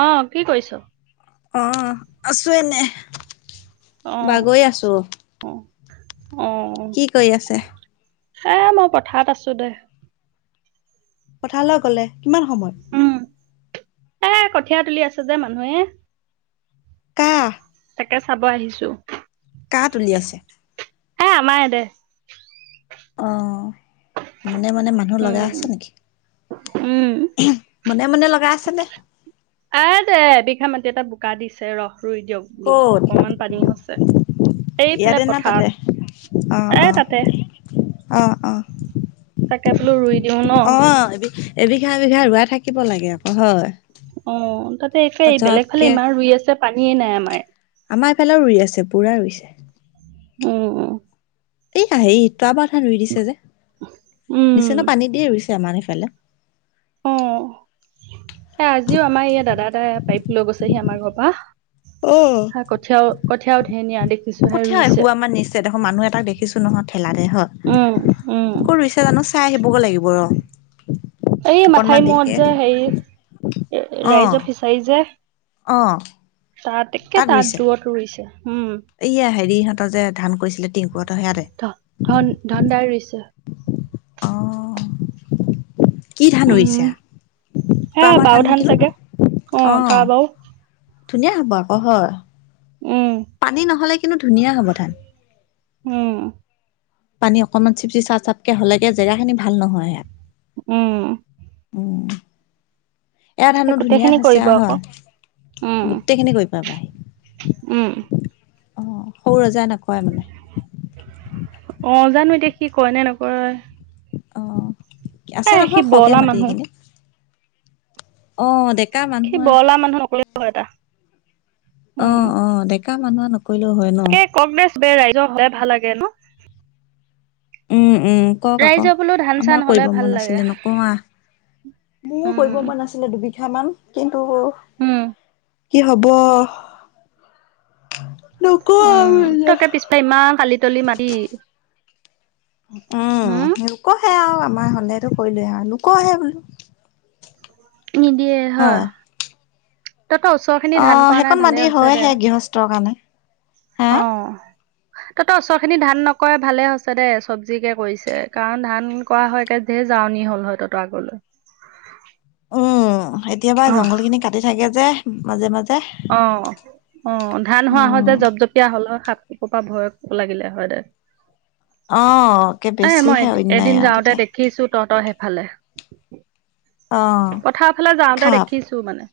অ কি কৰিছ? অ আছো এনে অ বাগৰি আছো। অ অ কি কৰি আছে এই মই পথাৰত আছো দেই। পথাৰলৈ গলে কিমান সময়? উম এ কঠীয়া তুলি আছে যে মানুহে কাহ তাকে চাব আহিছো। কাৰ তুলি আছে? এই‌ আমাৰ ইয়াৰ দে অ মনে মনে মানুহ লগা উম আছে নেকি উম মনে মনে লগ [inaudible] এ দে এবিঘা মাটি এটা বোকা দিছে ৰস ৰুই দিয়ক বোলো ক'ত অকমান পানী হৈছে। এইফালে ইয়াতে না পথাৰত তাতে অ এ অ তাতে অহ অ তাকে বোলো ৰুই দিওঁ ন। অ এ এবিঘা বিঘা ৰুৱাই থাকিব লাগে আকৌ হয়। অ তাতে একেই বেলেগ ফালে পতককে ইমান ৰুই আছে পানীয়ে নাই আমাৰ। আমাৰ এইফালেও ৰুই আছে পুৰা ৰুইছে। অ। এই হেৰি তৰা পথাৰত ৰুই দিছে যে দিছে উম ন পানী দিয়ে ৰুইছে। আমাৰ সিফালে [inaudible] অ এ আজিও আমাৰ ই দাদা এাই পাৰিপ লৈ গৈছেহি আমাৰ ঘৰ পৰা হ কঠীয়া কঠীয়া উঠ কঠিয়খো আমাৰ নিশ্চয় দেখোন মানুহ এটাক দেখিছো নহয় ঠেলাতে হ উম উম কত ৰুছে জানো চাই আহিবগৈ লাগিব ৰ এই মাথাই অকনমান দেৰিকে মত যে হেৰি অ ৰাইজক সিচাৰি যে অ [inaudible] ততেকে তাত দূৰত ৰুইছে। উম এইয়া হেৰিহঁতৰ যে ধান কৰিছিলে টিংকুহঁতৰ সেয়াতে ধ ধন ধন দাৰ [unintelligible] অ কি ধান উম ৰুইছা [inaudible] হে তপাৰ বাও থান ধান নেকি চাগে ন অ আহ তৰা বাও [inaudible] ধুনীয়া হব আকৌ হয় উম পানী নহলে কিন্তু ধুনীয়া হ'ব ধান। উম [inaudible] পানী অকনমান চিপচি চা চাপকে হলেগে জেগা খিনি ভাল নহয় উম [inaudible] উম এয়া সেই ধানো ধুনীয়া গোটেইখিনি হৈছে কৰিব আহ আকৌ উম গোটেই খিনি কৰি পাৰিৱা [inaudible] উম অহ সৰু ৰজাই নকয় মানে [inaudible] নাজানো এতিয়া কি কয় নে নকয় অ এ আছে সি নহয় খওকে বৰলা মাটি এই মানুহ খিনিত সি মানুহ বলা মানুহ নকলে এটা [inaudible] অ উম অ ডেকা মানুহ নকৰিলেও হয় ন বে ৰাইজ সাই ভাল লাগে ন [inaudible] উম উম কওক আকৌ ৰাইজৰ বোলো ধান চান আমাৰ হলে কৰিব ভাল মন লাগে। আছিলে নোকোৱা। মোৰো কৰিব উম। পৰা নাছিলে দুবিঘা মান কিন্তু উম কি হব! নকওঁ উম আৰু এতিয়া। তাকে পিছফ ইমান কালি তলি মা উম লোকহে আৰু আমাৰ হলেতটো কৰিলোৱে আৰু লোক আহে বোলো নিদিয়ে হয়। তহঁতৰ ওচৰ খিনি ধান অ', কৰা নাই সেইকণ ভালে মাটি হৈছে দে। হয়হে গৃহস্থৰ কাৰণে। হা। অ'। তহঁতৰ ওচৰখিনি ধান নকৰে ভালে হৈছে দে, চব্জিকে কৰিছে, কাৰণ ধান কৰা হয়‌, একে ধেৰ জাৱনি হ'ল হয়, তহঁতৰ আগলৈ। উম, এতিয়া‌ পা, অ', জংঘলখিনি কাটি থাকে যে, মাজে, মাজ অ', অ', ধান হোৱা হয়, উম। যে, জপজপীয়া হ'ল হয়, [unintelligible] এসোপা ভয় লাগিলে হয়, দে অ', একে এ, মই বেছিহে অন্যায় এদি-এদিন আৰু যাওঁতে তেতিয়া দেখিছোঁ তহঁতৰ হেই ভালে। অ', পথাৰ ফালে যাওঁতে দেখিছোঁ মানে।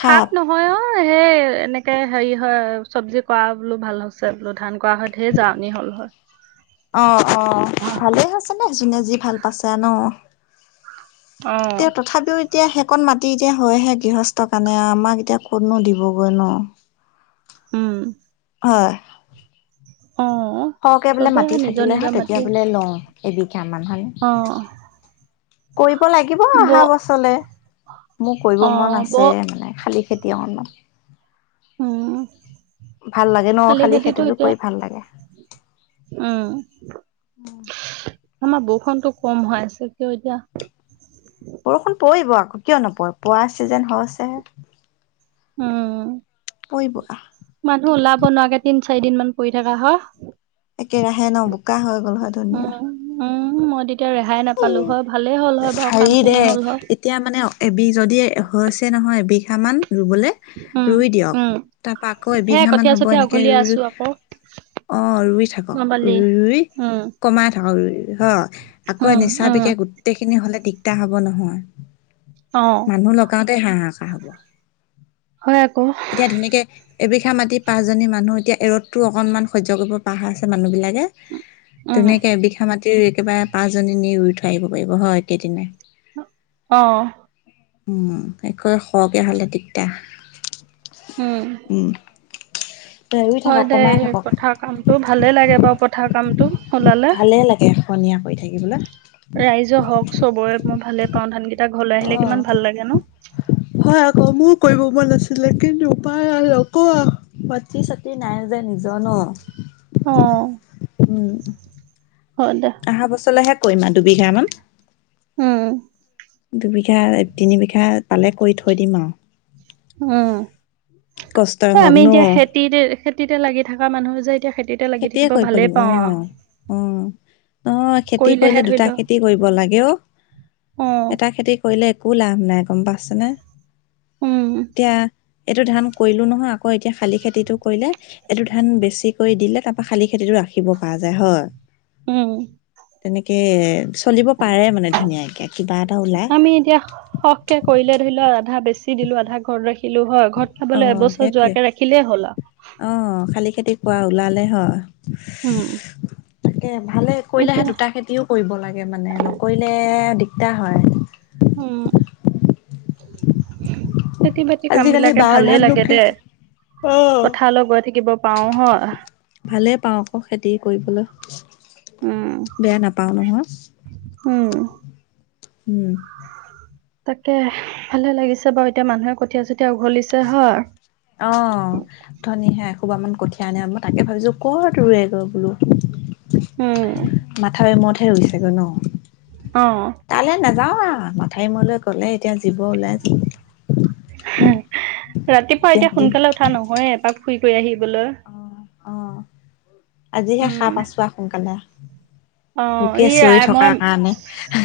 সাপ মই অ সেই এনেকে হেৰি হয় চব্জি কৰা বোলো ভাল হৈছে বোলো ধান থকা সৈতেহে যামানি হ'ল হয় অ অ ভালেই হৈছে নে যোনে যি ভাল পাইছে ন [inaudible] অ তেওঁ তথাপিও এতিয়া শেকণ মাতি এতিয়া হৈহে গৃহস্থৰ কাৰণে আমাক এতিয়া কতনো দিবগৈ ন উম হয় অ সৰহকে বোলে চবৰে মাতি নিজৰ থাকিলে হয় নিজৰ তেতিয়া মাটি বোলে লওঁ এবিঘা মান অ সানি কৰিব লাগিব ব অহা বছৰলে মোৰ কৰিব অ মন ব আছে মানে শালি খেতি অকনমান উম ভাল লাগে ন শালি খেতিটো এতিয়া কৰি ভাল লাগে উম আমাৰ বৰষুণতো কম হৈ আছে কিয় এতিয়া বৰষুণ পৰিব আকৌ কিয় নপৰিব পৰা চিজন আছে নহয় উম পৰিব বনোৱাকে তিন চাৰি দিন মান পৰি থকা হয় একেৰাহে ন বোকা হৈ গ'ল। হয় ধুনীয়া উম উম মই তেতিয়া ৰেহাই এ নাপালো হয় ভালেই হ'ল হয় বাৰু কাম হেৰি দে খিনি হ'ল হয় এতিয়া মানে এবি যদি হৈছে নহয় বিষ ৰুবলে উম ৰুই দিয়ক উম তাৰপৰা আকৌ সেয়া এবিঘা মান কঠীয়া হ'ব চঠীয়া এনেকে উঘলিয়াই ৰুই আছো ৰুই আকৌ অ ৰুই থাকক ন'বালি ৰুই ৰুই উম, কমাই থাকক ৰুই ৰুই হয় আকৌ উম, নিচা উম, বিষে গোটেইখিনি হলে দিগদাৰ হব নহয় অ', মানুহ লগাওতে তাতে হাঁহ হা চা হ'ব হয় আকৌ এতিয়া ধুনীয়াকে এবিঘা মাটিৰ পাঁচজনী মানুহ এতিয়া এ ৰ'দতো অকনমান সহ্য কৰিব পৰা হৈছে মানুহবিলাক কে উম, তেনেকে এবিঘা মাটিৰ একেবাৰে পাঁচজনী নি ৰুই থৈ আহিব পাৰিব হয় কেইদিন। অ', উম, একো সৰহকে হ'লে দিগদাৰ। উম। ৰুই হয় থাকক দেই, কমাই থাকক পথাৰ কামটো ভালে লাগে বাৰু পথাৰ কামটো ওলালে। ভালে লাগে খনীয়া কৰি থাকিবলৈ। ৰাইজৰে হওঁক চবৰে মই ভালে পাওঁ ধানকেই টা ঘৰলে আহিলে অ', কিমান ভাল লাগে ন'। হয় আকৌ মোৰ কৰিব মন আছিলে কিন্তু পাৰ আকৌ মাটি চাটি নাই যে নিজৰ ন'। অহ। উম। অহা বছৰলৈহে কৰিম আৰু দুবিঘা মান। উম, দুবিঘা তিনি বিঘা পালে কৰি থৈ দিম আৰু। উম, কষ্টই হওক আমি ন। এতিয়া খেতিতে খেতিতে লাগি থাকা মানুহ যে এতিয়া খে খতিয়ে কৰিব লাগিব উম, উম। নহয়, খেতি কৰিলে কৰিলেহে ধৰি দুটা ল খেতি কৰিব লাগে অ', অ', এটা খেতি কৰিলে একো লাভ নাই গম পাইছেনে, উম, এতিয়া এইটো ধান কৰিলোঁ নহয় আ আকৌ এতিয়া শালি খেতিটো কৰিলে এইটো ধান বেছি কৰি দিলে তাৰাপৰা শালি খেতিটো ৰাখিব পাৰিলে হয়। উম। তেনেকে। চলিব পাৰে মানে ধুনীয়াকে কিবা এটা ওলাই আমি এতিয়া সখকে কৰিলে ধৰি লও আধা বেছি, দিলো আধা ঘৰলৈ ৰাখিলো হয় ঘৰত অ খাবলৈ এবছৰ সেইটোৱে যোৱাকে ৰাখিলেই হ'ল আৰু কোৱা ওলালে হয়। উম। এ ভালে কৰিলেহে এতিয়া দুটা খেতিও কৰিব লাগে মানে নকৰিলে দিগদাৰ হয়। উম। খেতি বাতি কাম আজিকালি বিলাকে বাও ভালেই ধাননো লাগে কি দে পথাৰলৈ গৈ থাকিব পাৰো হয় ভালেই পাওঁ আকৌ খেতি কৰিবলৈ উম বেয়া নাপাও নহয়। উম উম তাকে ভালে লাগিছে বাৰু এতিয়া মানুহে কঠীয়া চতিয়া উঘলিছে হয় অ ধনী হে এসোপামান কঠিয়া আনে মই তাকে ভাবিছো কত ৰুৱেগৈ বোলো। উম মাথা [unintelligible] হৈছেগৈ ন? অ'। তালৈ নাযাও মাথাউৰি মূৰলৈ গ'লে এতিয়া জীৱ ওলাই ৰাতিপুৱা এতিয়া সোনকালে উঠা নহয়ে, এপাক ফুৰি কৰি আহিবলৈ। অ', অ', আজিহে উম সাৰ পাইছোঁ আৰু সোনকালে। অ', লোকে ই চিঞৰি আই, মই থকাৰ কাৰণে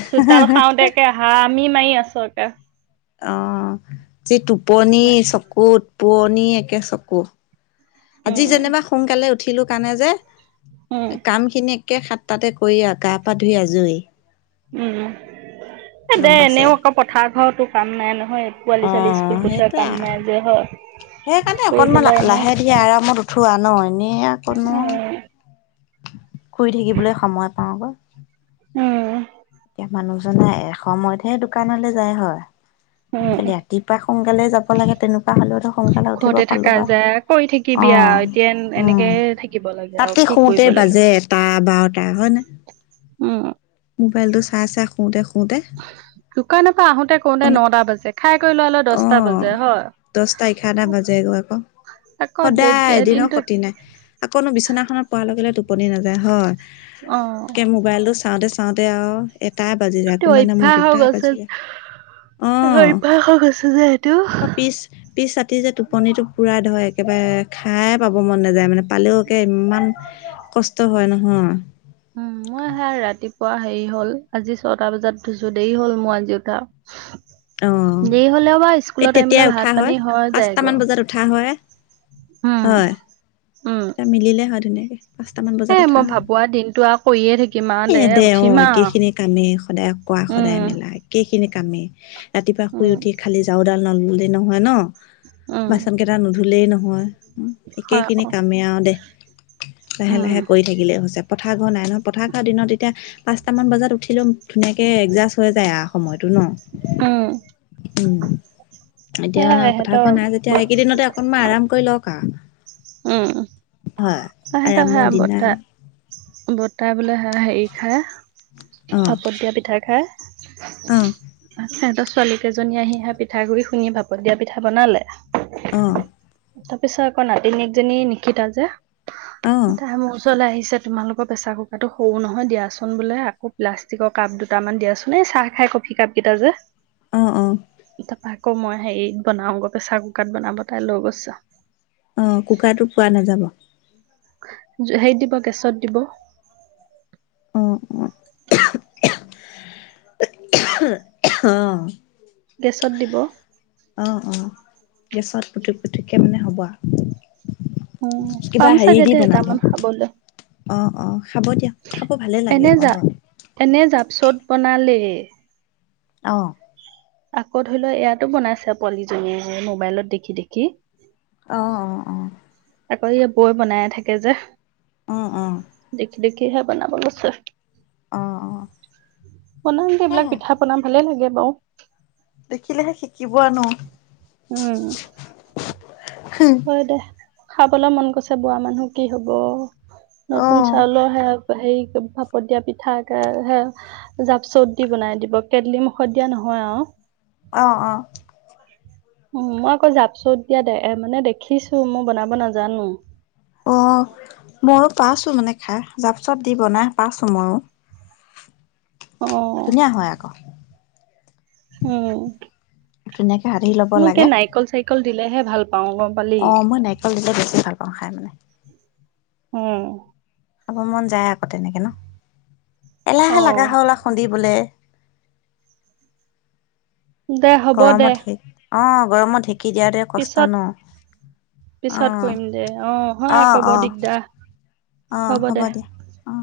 চোতাল সাৰোতে একে হামি মাৰি আছোঁ। এ অ', যি টোপনি, চকুত পোৱনি, একে চকু আজি উম যেনিবা সোনকালে উঠিলোঁ কাৰণে যে, উম কামখিনি একে সাতটাতে কৰি আ, আৰু গা, পা ধুই আজৰি। উম। এ, গম দে, পাইছে। এনেও আকৌ পথাৰ, ঘৰতো কাম নাই নহয়, পোৱালি, ছোৱালী অ', স্কুল পঠিওৱা সেইটোৱে আ। কাম নাই যে, হয়? সেইকাৰণে কৰি অকনমান পেলাই এনে লা-লাহে ধীৰে আৰামত উঠোঁ আৰু ন' এনেই আৰু ক'তনো উম আ শুই থাকিবলৈ সময় পাওঁ গৈ। উম। এতিয়া মানুহজনে এসময়তহে দোকানলে যায় হয়। উম ৰাতিপুৱা সোনকালে যাব লাগে তেনেকুৱা হ'লেওতো সোনকালে উঠিব ঘৰতে পালো থাকা হয়। যায় [unintelligible] এতিয়া অ', উম। এন-এনেকে থাকিব লাগে আৰু ৰাতি কি শুওঁতে কৰিব লাগে? বাজে এটা বাৰটা হয় নে? উম। মোবাইলটো চাই, চাই শুৱতে দোকানৰ পৰা আহোঁতে, কৰোতে আপুনি নটা বাজে, খাই কৰি ল অ', দচটা, এঘাৰটা বাজে গৈ আকৌ। আকৌ সদায় এদিনো দিনটো ক্ষতি নাই, আকৌনো বিচনাখনত পৰা লগে, লগে টো টোপনি নাযায় হয় অ [unintelligible] মোবাইলটো চাওঁতে চাওঁতে আৰু এটাই বাজি যায়, এইটো কোনোবা দিনা মোৰ দুটা অভ্যাস বাজি যায় হৈ অ' গৈছে অভ্যাস হৈ গৈছে যে এইটো পিছ পিছ ৰাতি যে টোপনিটো পুৰাই ধৰে একেবাৰে সাৰে পাব মন নাযায় মানে পালেও একে ইমান কষ্ট হয় নহ -হুম। দেৰি হ'ল আজি ছটা বজাত উঠিছো দেৰি হ'ল মোৰ আজি উঠা। অ দেৰি হলেও বাৰু এই স্কুলৰ টাইমলৈ তেতিয়াই উঠা ভাত হয় পানী হৈ পাঁচটামান যায়গৈ। বজাত উঠা হয় হ'ম। হয় মিলিলে হয় ধুনীয়াকে। পাঁচটামান এ বজাত উঠা মই হয় ভাবো আৰু দিনটো আৰু কৰিয়ে থাকিম আৰু এ দে অ উঠিম একে আৰু। খিনি কামেই সদায় কৰা সদায় উম, মেলা একেইখিনি কামেই ৰাতিপুৱা শুই উম, উঠি খালি ঝাড়ুডাল নললে নহয় ন উম, বাচন কেইটা নুধুলেই নহয় একে হয় খিনিক আকৌ কামে আৰু দে লাহে উম, লাহে কৰি থাকিলে হৈছে পথাৰ ঘৰ নাই নহয় পথাৰ ঘৰ দিনত এতিয়া পাঁচটামান বজাত উঠিলেও ধুনীয়াকৈ এডজাষ্ট হৈ যায় আৰু সময়ত উম উম এতিয়া সেয়াই ইহঁতৰ পথাৰখন নাই যেতিয়া বত এইকেইদিনতে অকনমান আৰাম কৰি লওক আ উম [unintelligible] বৰ্তা আৰামৰ দিনা বৰ্তাই বোলে হ হেৰি খায় অ ভাপত দিয়া পিঠা খাই অ আছে [unintelligible] ছোৱালীকেইজনী আহি সেয়া পিঠাগুৰি খুন্দি ভাপত দিয়া পিঠা বনালে অঁ তাৰ পিছত আকৌ নাতিনীয়েকজনী নিশিতা যে অ তাই মোৰ ওচৰলৈ আহিছে পিছে তোমালোকৰ প্ৰেচাৰ কুকাৰটো সৰু নহয় দিয়াচোন বোলে আকৌ প্লাষ্টিকৰ কাপ দুটামান দিয়াচোন এই চাহ খাই কফি কাপ কেইটা যে অ অ তাৰপা আকৌ মই হেৰিত বনাওঁ আকৌ প্ৰেছাৰ কুকাৰত বনাব তাই লৈ গৈছোঁ অ, কুকাৰটো পোৱা নাযাব। হেৰিত দিব গেছত দিব। অ, অ, অ,। পিছত দিব। অ, অ, গেছত পুটোক পুটোকে মানে হ'ব আওঁ উম কিবা পাম হেৰি চাগে দি দে বনাব এটামান খাবলৈ অ, অ খাব দিয়া খাব ভালে লাগে এনে আকৌ জা হয় এনে জাপচট বনালেই। অহ। আকৌ ধৰি লোৱা ইয়াতো বনাইছে পোৱালিজনীয়ে মোবাইলত দেখি দেখি। অ অ অ আকৌ হেয়ে বৌৱে বনায়ে থাকে যে। অহ, অহ। দেখি হে বনাব লৈছেহ। অ অ অ বনাম দে এইবিলাক সেয়াই পিঠা পনা বনাম ভালে লাগে বাৰু। দেখিলেহে শিকিবয়ে ন। উম। হয় দে খাবলৈ মন গৈছে বোৱা মানুহ কি হব, নতুন অহ চাউলৰ হেয়া। হেৰি ভাপত দিয়া পিঠা এটা হে, জাপচট দি বনাই দিব, কেটলি মুখত দিয়া নহয়। হয় আৰু? অহ অহ উ মই আকৌ জাপচত দিয়া দে-মানে দেখিছো মই বনাব নাজানো। অ ময়হো পাইছো মানে খাই জাপচাপ দি বনাই পাইছো ময়ো। অ ধুনীয়া হয় আকৌ। উম। ধুনীয়াকে সাধি ল'ব লাগে। তল দিলে ভাল পাওঁ গম পালি অ', মই নাৰিকল দিলে বেছি ভাল পাওঁ খাই মানে। উম। খাব মন যায় আকৌ তেনেকে ন, অ এলাহে লাগা হল আহ, খন্দিবলে। দে হ'ব দে। গৰমত ঢেক অ, গৰমত ঢেঁকী দিয়াতে কষ্ট পিছত ন? অ পিছত কৰিম দে, অ, হয় ক'ব দিগদাৰ। অ হ'ব দিয়া। অ।